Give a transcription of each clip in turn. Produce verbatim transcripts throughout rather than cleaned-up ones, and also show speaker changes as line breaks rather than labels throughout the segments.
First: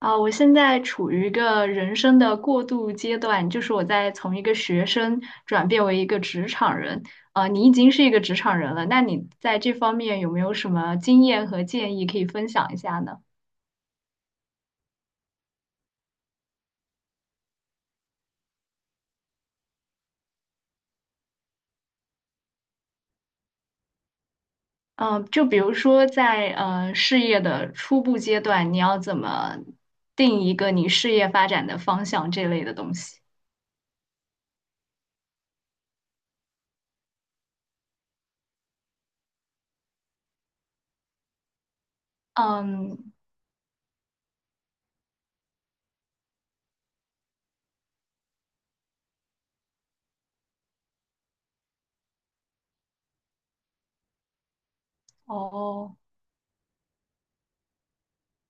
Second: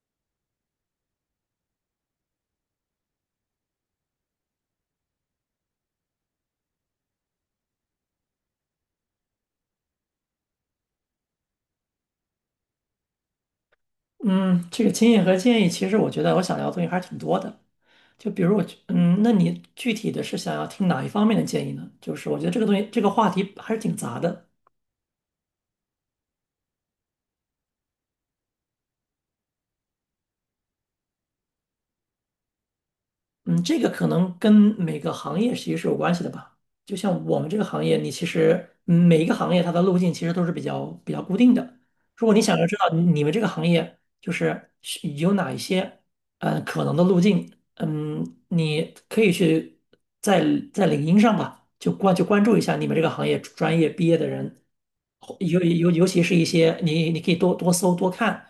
啊，我现在处于一个人生的过渡阶段，就是我在从一个学生转变为一个职场人。啊，你已经是一个职场人了，那你在这方面有没有什么经验和建议可以分享一下呢？
嗯，这个经验和建议，其实我觉得我想聊的东西还是挺多的。就比如我，嗯，那你具体的是想要听哪一方面的建议呢？就是我觉得这个东西，这个话题还是挺杂的。
嗯、就比如说在呃事业的初步阶段，你要怎么定一个你事业发展的方向这类的东西？
嗯，这个可能跟每个行业其实是有关系的吧。就像我们这个行业，你其实嗯每一个行业它的路径其实都是比较比较固定的。如果你想要知道你
嗯。
你们这个行业就是是有哪一些嗯可能的路径，嗯，你可以去在在领英上吧，就关就关注一下你们这个行业专业毕业的人，尤尤
哦。
尤其是一些你你可以多多搜多看，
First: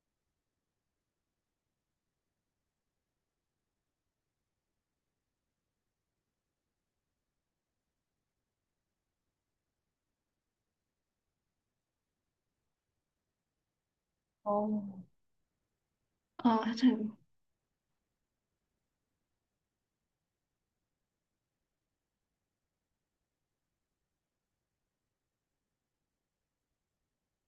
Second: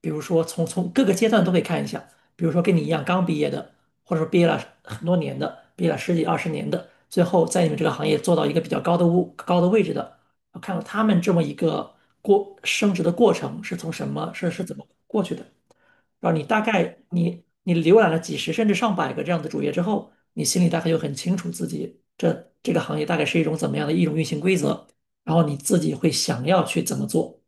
比如说从从各个阶段都可以看一下，比如说跟你一样刚毕业的。或者说毕业了很多年的，毕业了十几二十年的，最后在你们这个行业做到一个比较高的物高的位置的，我看到他们这么一个过升职的过程是从什么是是怎
哦。
么过去的，然后你大
嗯，这。
概你你浏览了几十甚至上百个这样的主页之后，你心里大概就很清楚自己这这个行业大概是一种怎么样的一种运行规则，然后你自己会想要去怎么做。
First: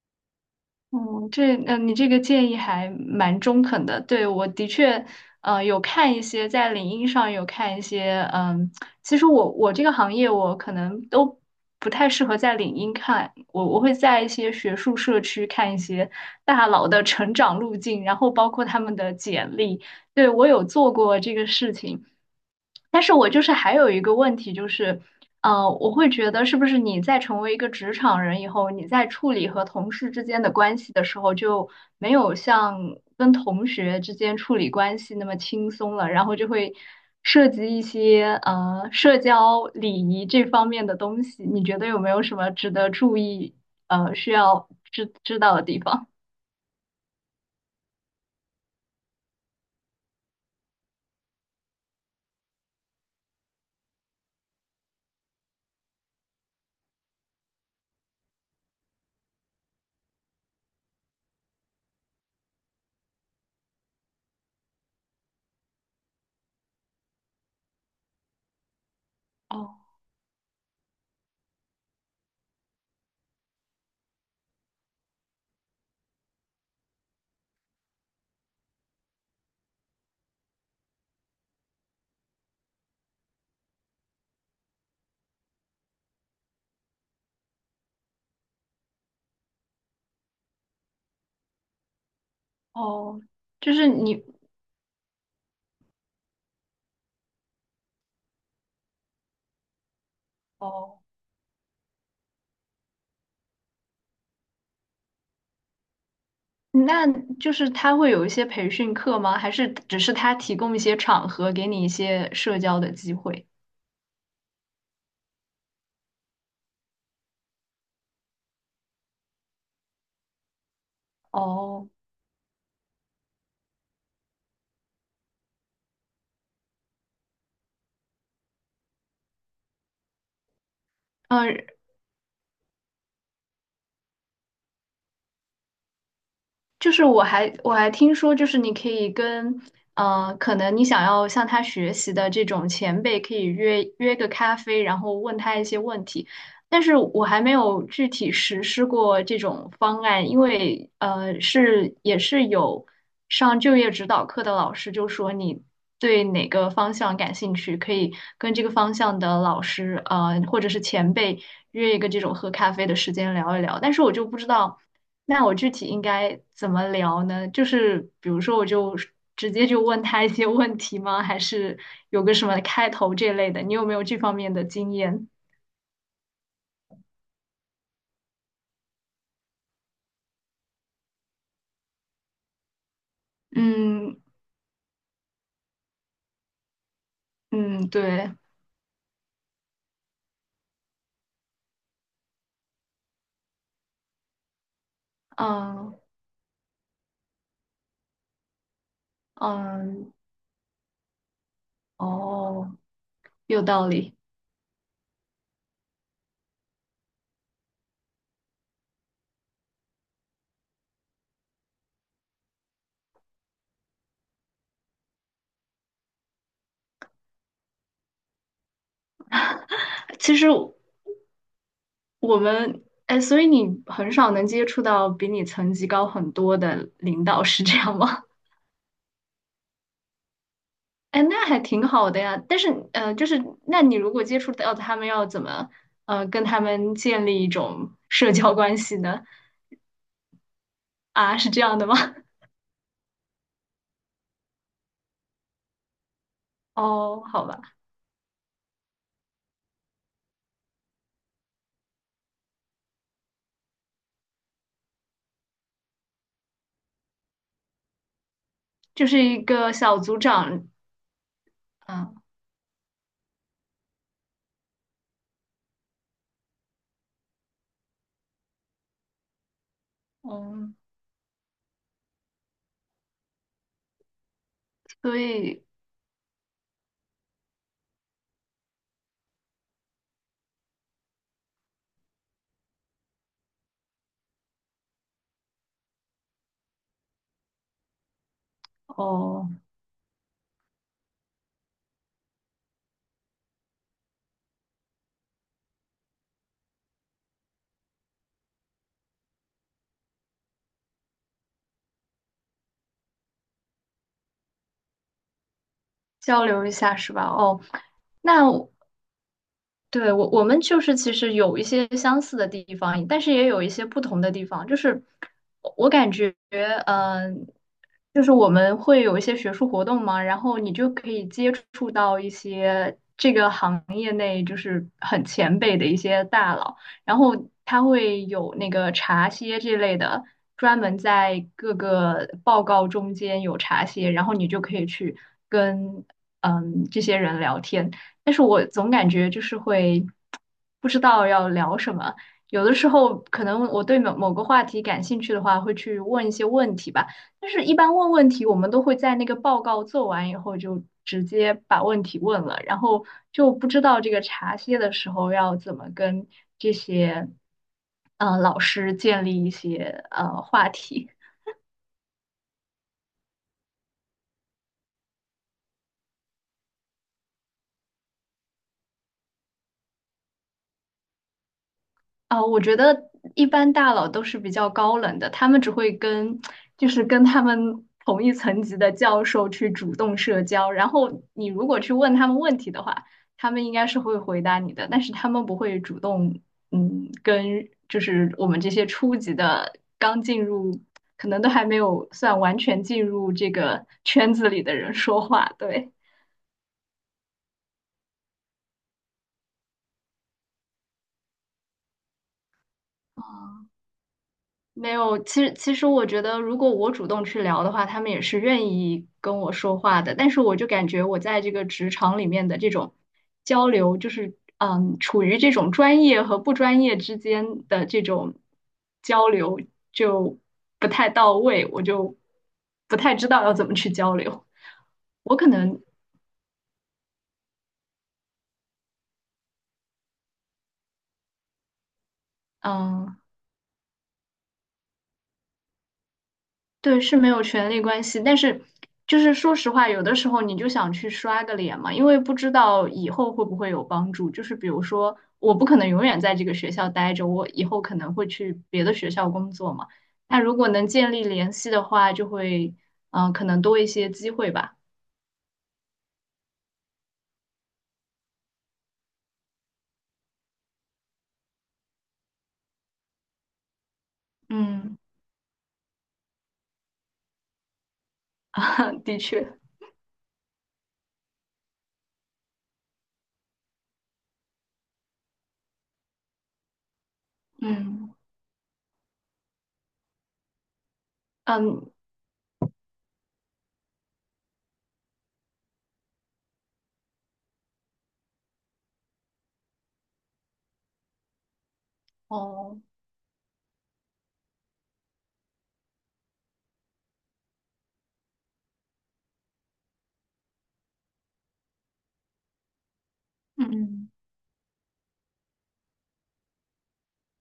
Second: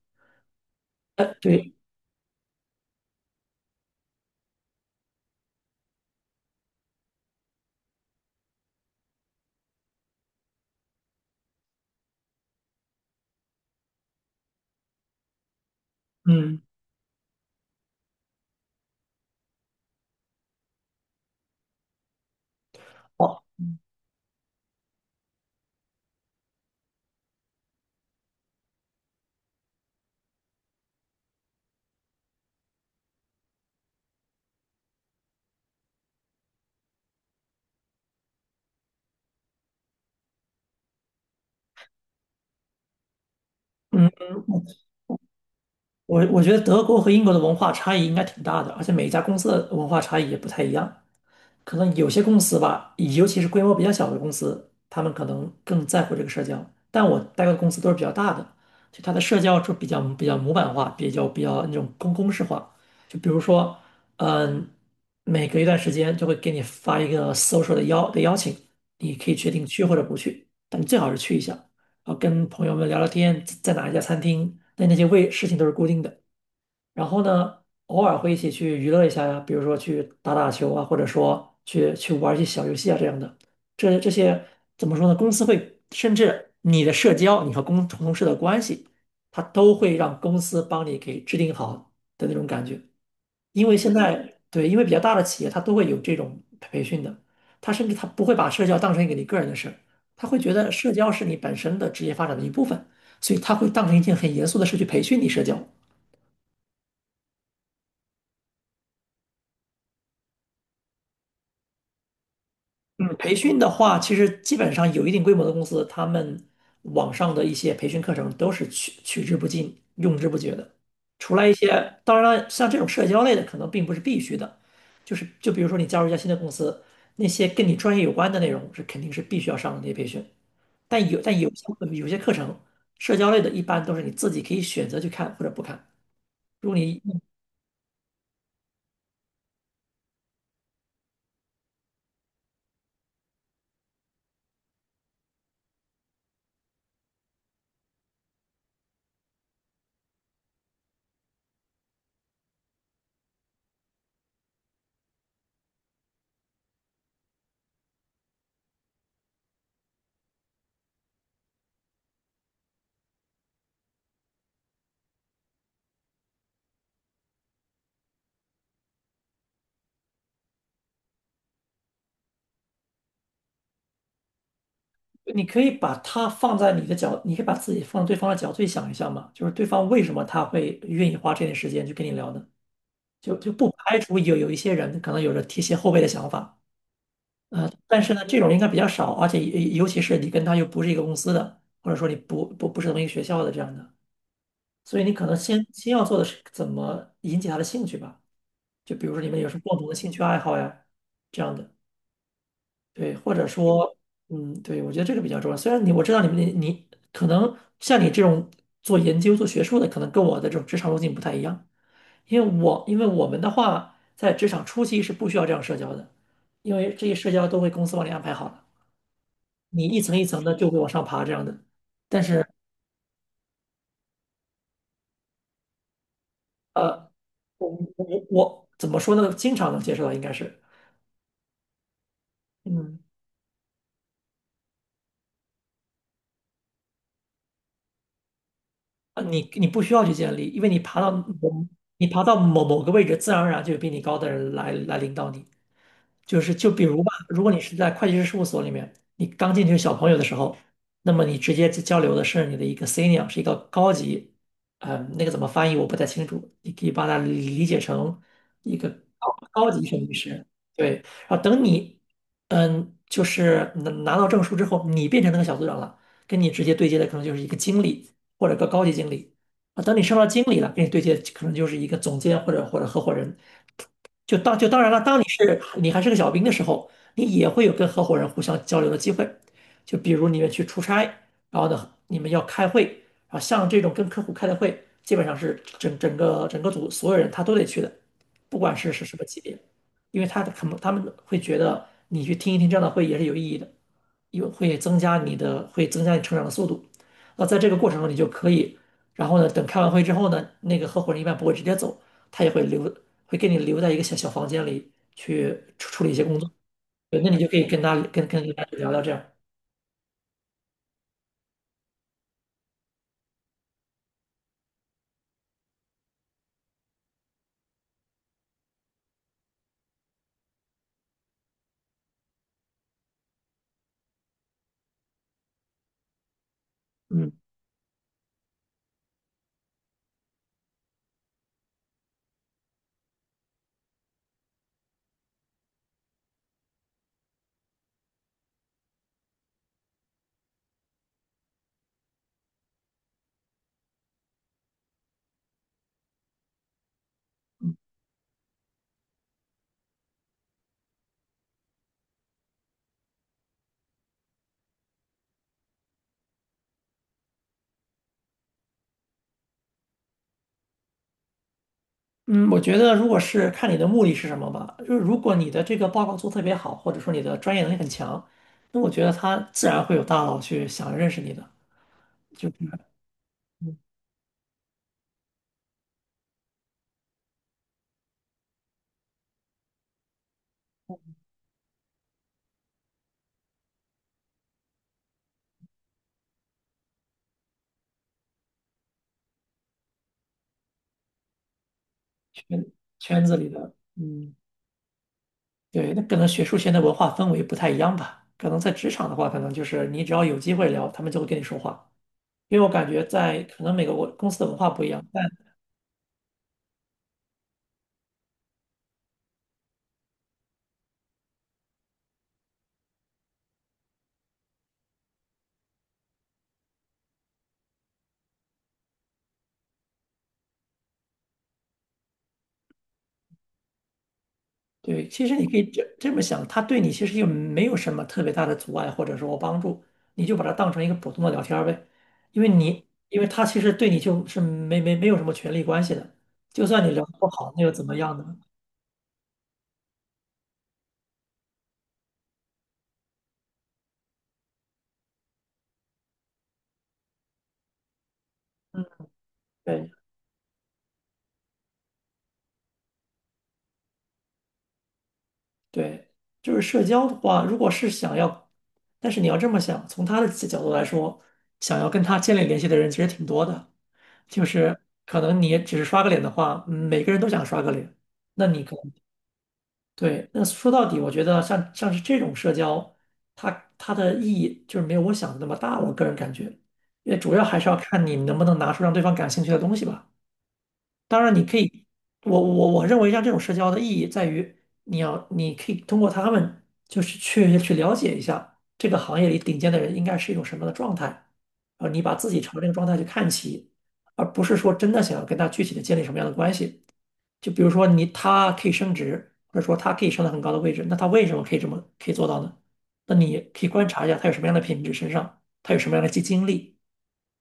嗯，
呃，
这嗯、
对。
呃你这个建议还蛮中肯的。对，我的确，呃，有看一些在领英上有看一些，嗯，其实我我这个行业我可能都不太适合在领英看，我我会在一些学术社区看一些
嗯，
大佬的成长路径，然后包括他们的简历。对，我有做过这个事情。但是我就
好，
是还有一个问题，就是，呃，我会觉得是不是你在成为一个职场人以后，你在处理和同事之间的关系的时候，就没有像跟同学之间处理关系那么轻松了，然后就会涉及一些呃社交礼仪这方面的东西，你觉得有没有什么值得注意，
嗯。
呃，需要知知道的地方？
我我觉得德国和英国的文化差异应该挺大的，而且每一家公司的文化差异也不太一样。可能有些公司吧，尤其是规模比较小的公司，他们可能更在乎这个社交。但我待过的公司都是比较大的，就它的社交就比较比较模板化，比较比较那种公公式化。就比如说，嗯，每隔一段时间就会给你发一个 social 的邀的邀请，你可以决定去或
哦
者不去，但你最好是去一下，然后跟朋友们聊聊天，在哪一家餐厅，那那些位事情都是固定的。然后呢，偶尔会一起去娱乐一下呀，比如说去打打球啊，或者说去去玩一些小游戏啊这样的。这这些怎么说呢？公司会甚至你的社交，你和公同事的关系，他都会让公司帮你给制定好的那种感觉。
哦
因
就
为
是
现
你。
在对，因为比较大的企业它都会有这种培训的，他甚至他不会把社交当成一个你个人的事儿，他会觉得社
哦。
交是你本身的职业发展的一部分，所以他会当成一件很严肃的事去培训你社交。
那就是他会有一些培训课吗？还是只是他提供一些场合，给你一些社交的机
嗯，培
会？
训的话，其实基本上有一定规模的公司，他们网上的一些培训课程都是取取之不尽、用之不绝的。除了一些，
哦。
当然了，像这种社交类的，可能并不是必须的，就是就比如说你加入一家新的公司，那些跟你专业有关的内容是肯定是必须要上的那些培训。但有但有
嗯。
些有些课程，社交类的，一般都是你自己可以选择去看或者不看。如果
就
你
是我还我还听说，就是你可以跟，呃，可能你想要向他学习的这种前辈，可以约约个咖啡，然后问他一些问题。但是我还没有具体实施过这种方案，因为呃，是也是有上就业指导课的老师就说你对哪个方向感兴趣，可以跟这个方向的老师，呃，或者是前辈约一个这种喝咖啡的时间聊一聊，但是我就不知道，那我具体应该怎么聊呢？就是比如说，我就直接就问他一些问题吗？还是有个什么开头这类的？你有没有这方面的经验？
你可以把他放在你的角，你可以把自己放在对方的角度去想一下嘛，就是对方为什么他会愿意花这点时间去跟你聊呢？就就不排
嗯
除有有一些人可能有着提携后辈的想法，呃，
嗯，
但是呢，
对，
这种应该比较少，而且尤尤其是你跟他又不是一个公司的，或者说你不不不是同一个学校的这样的，所以你可能先先
嗯
要做的是怎么引起他的兴趣吧，就比如说你们有什么共同的兴
嗯，
趣爱好呀，这样的。
哦，
对，或者
有道
说，
理。
嗯，对，我觉得这个比较重要。虽然你我知道你们你你可能像你这种做研究、做学术的，可能跟我的这种职场路径不太一样，因为我因为我们的话，在职场初期是不需要这样社交的，因为这些社交都会公司帮你安排好了，你一层一
其
层
实
的就会往上爬这样的。但
我
是
们，哎，所以你很少能接触到比你层级高很多的
呃，
领导，是这样吗？
我我怎么说呢？经常能接受到应该是，
哎，那还挺好的呀。但是，
嗯，
呃，就是，那你如果接触到他们，要怎么，呃，跟他们建立一种社交关系呢？
啊，你你不需要去建立，因为你爬到某
啊，是这样的吗？
你爬到 某某个位置，自然而然就有比你高的人来来领导你。就是就比如吧，
哦，
如
好
果你是
吧，
在会计师事务所里面，你刚进去小朋友的时候，那么你直接交流的是你的一个 senior,是一个高级，嗯，那个怎么翻译我不太清楚，你可以把它理解成一个
就是
高
一
高
个
级
小
审计
组
师，
长，
对。然后等你，
嗯，
嗯，就是拿拿到证书之后，你变成那个小组长了，跟你直接对接的可能就是一个经理或者个高级经理。啊，等你升到经理了，
哦，
跟你对接可能就是一个总监或者或者合伙人。就当就当然了，
所
当你是
以，
你还是个小兵的时候，你也会有跟合伙人互相交流的机会。就比如你们去出差，然后呢，你们要开会，啊，像这种跟客户开的会，基本上是整整个整个组所有人他都得去的，不管是是什么级
哦。
别，因为他可能他们会觉得你去听一听这样的会也是有意义的，有会增加你的会增加你成长的速度。那在这个过程中，你就可以，然后呢，等开完会之后呢，那个合伙人一般不会直接走，他也会留，会给你留在一个小小房间里去处处理一些工
交
作。
流一下是
对，
吧？
那你就可
哦，
以跟他跟跟
那
跟他
我
聊聊这样。
对我我们就是其实有一些相似的地方，但是也有一些不同的地方。就是我我感觉，嗯、就是我们会有一些学术活动嘛，然后你就可以接触到一些这个行业内就是很前辈的一些大佬。然
嗯
后它会有那个茶歇这类的，专门在各个报告中间有茶歇，然后你就可以去跟嗯这些人聊天。但是我总感觉就是会不知道要聊什么，有的时候可能我对某某个话题感兴趣的话，会去问一些问题吧。但是，一般问问题，我们都会在那个报告做完以后就直接把问题问了，然后就不知道这个茶歇的时候要怎么跟这些呃老师建立一些呃话题。
嗯，我觉得如果是看你的目的是什么吧，就是如果你的这个报告做得特别好，或者说你的专业能力很强，那我觉得他自然会有大佬去想认识你的，
啊，
就是
我觉得一般
嗯
大佬都是比较高冷的，他们只会跟，就是跟他们同一层级的教授去主动社交，然后你如果去问他们问题的话，他们应该是会回答你的，但是他们不会主动，嗯，跟就是我们这些初级的刚进入，可能都还没有算完
圈
全进
圈
入
子里
这
的，
个圈
嗯，
子里的人说话，对。
对，那可能学术圈的文化氛围不太一样吧。可能在职场的话，可能就是你只要有机会聊，他们就会跟你说话。因为我感觉在可能每个国公司的文化不一
没
样，
有，
但。
其实其实我觉得，如果我主动去聊的话，他们也是愿意跟我说话的。但是我就感觉我在这个职场里面的这种交流，就是嗯，处于这种专业和不专业之间的这种交流就不太到位，我就不太知道要怎么去交流。
对，其
我
实你
可
可以
能
这这么想，他对你其实又没有什么特别大的阻碍或者说帮助，你就把它当成一个普通的聊天儿呗，因为你
嗯，
因为他其实对你就是没没没有什么权利关系的，就算你
对，
聊得
是
不
没有
好，那
权
又
利
怎么
关
样
系，但
呢？
是就是说实话，有的时候你就想去刷个脸嘛，因为不知道以后会不会有帮助。就是比如说，我不可能永远在这个学校待着，我以后可能会去别
嗯，
的学校工作嘛。
对
那如果能建立联系的话，就会嗯、呃可能多一些机会吧。
对，就是社交的话，如果是想要，但是你要这么想，从他的角度来说，想要跟他建立联系的人其实挺多的，就是
嗯，
可能你只是刷个脸的话，嗯每个人都想刷个脸，那 你可
啊，
能。
的确，
对，那说到底，我觉得像像是这种社交，它它的意义就是没有我想的那么大。我个人感觉，因为主要还是要看
嗯
你能不能拿出让对方感兴趣的东西吧。当然，你可以，
嗯，
我我我认为像这种社交的意义在于，你要你可以通过他们，就是去去了解一下这个行业里顶尖的人应该是一种什么样的状态，而你把自己朝这个
哦，
状态去看齐，而不是说真的想要跟他具体的建立什么样的关系。就比如说你他可以升职，或者说他可以升到很高的位置，那他为什么可以这么可以做到呢？那你
嗯
可以观察一下
嗯。
他有什么样的品质身上，他有什么样的经经历。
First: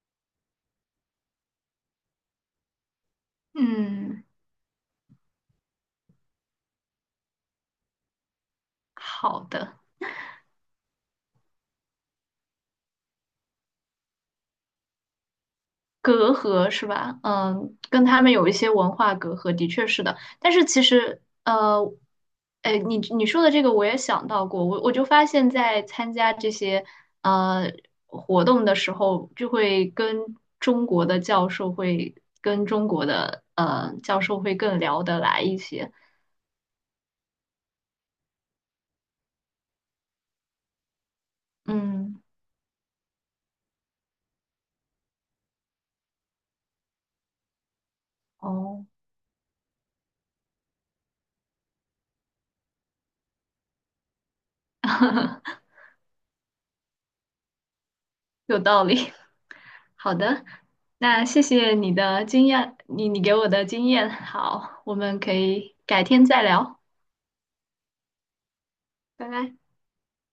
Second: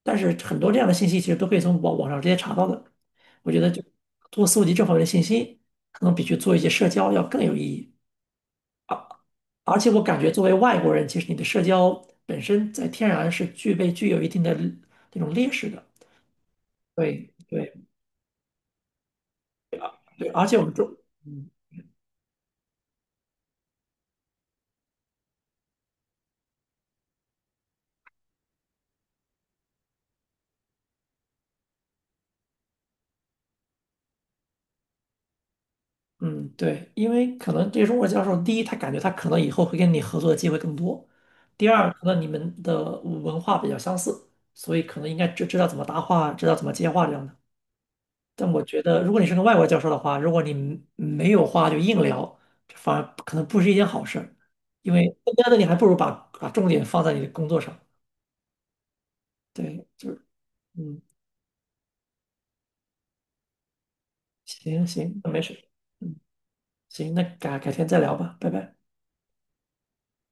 但是很多这样的信息其实都可以从网网上直接查到的。我觉得就通
嗯，
过搜集这方面的信息，可能比去做一些社交要更有意义。
好的。
而且我感觉作为外国人，其实你的社交本身在天然是具备具有一定的那种劣势的。
隔阂是吧？
对对
嗯，跟他们有一些文化隔阂，的确是的。
对，而
但
且我
是
们
其
中。
实，呃，哎，你你说的这个我也想到过，我我就发现，在参加这些呃活动的时候，就会跟中国的教授会跟中国的呃教授会更聊得来一些。
嗯，对，因为可能这个中国教授，第一，他感觉他可能以后会跟你合作的机会更多；第二，可
嗯，
能你们的文化比较相似，所以可能应该知知道怎么搭话，知道怎么接话这样的。但我觉
哦，
得，如果你是个外国教授的话，如果你没没有话就硬聊，这反而可能不是一件好事儿，因为更加的你还不如把把重点放在你的工作上。
有道理。
对，就
好
是
的，
嗯，
那谢谢你的经验，你你给我的经验。好，
行
我们
行，那
可
没事，
以改
嗯，
天再聊。
行，那改改天再聊吧，拜拜。
拜拜。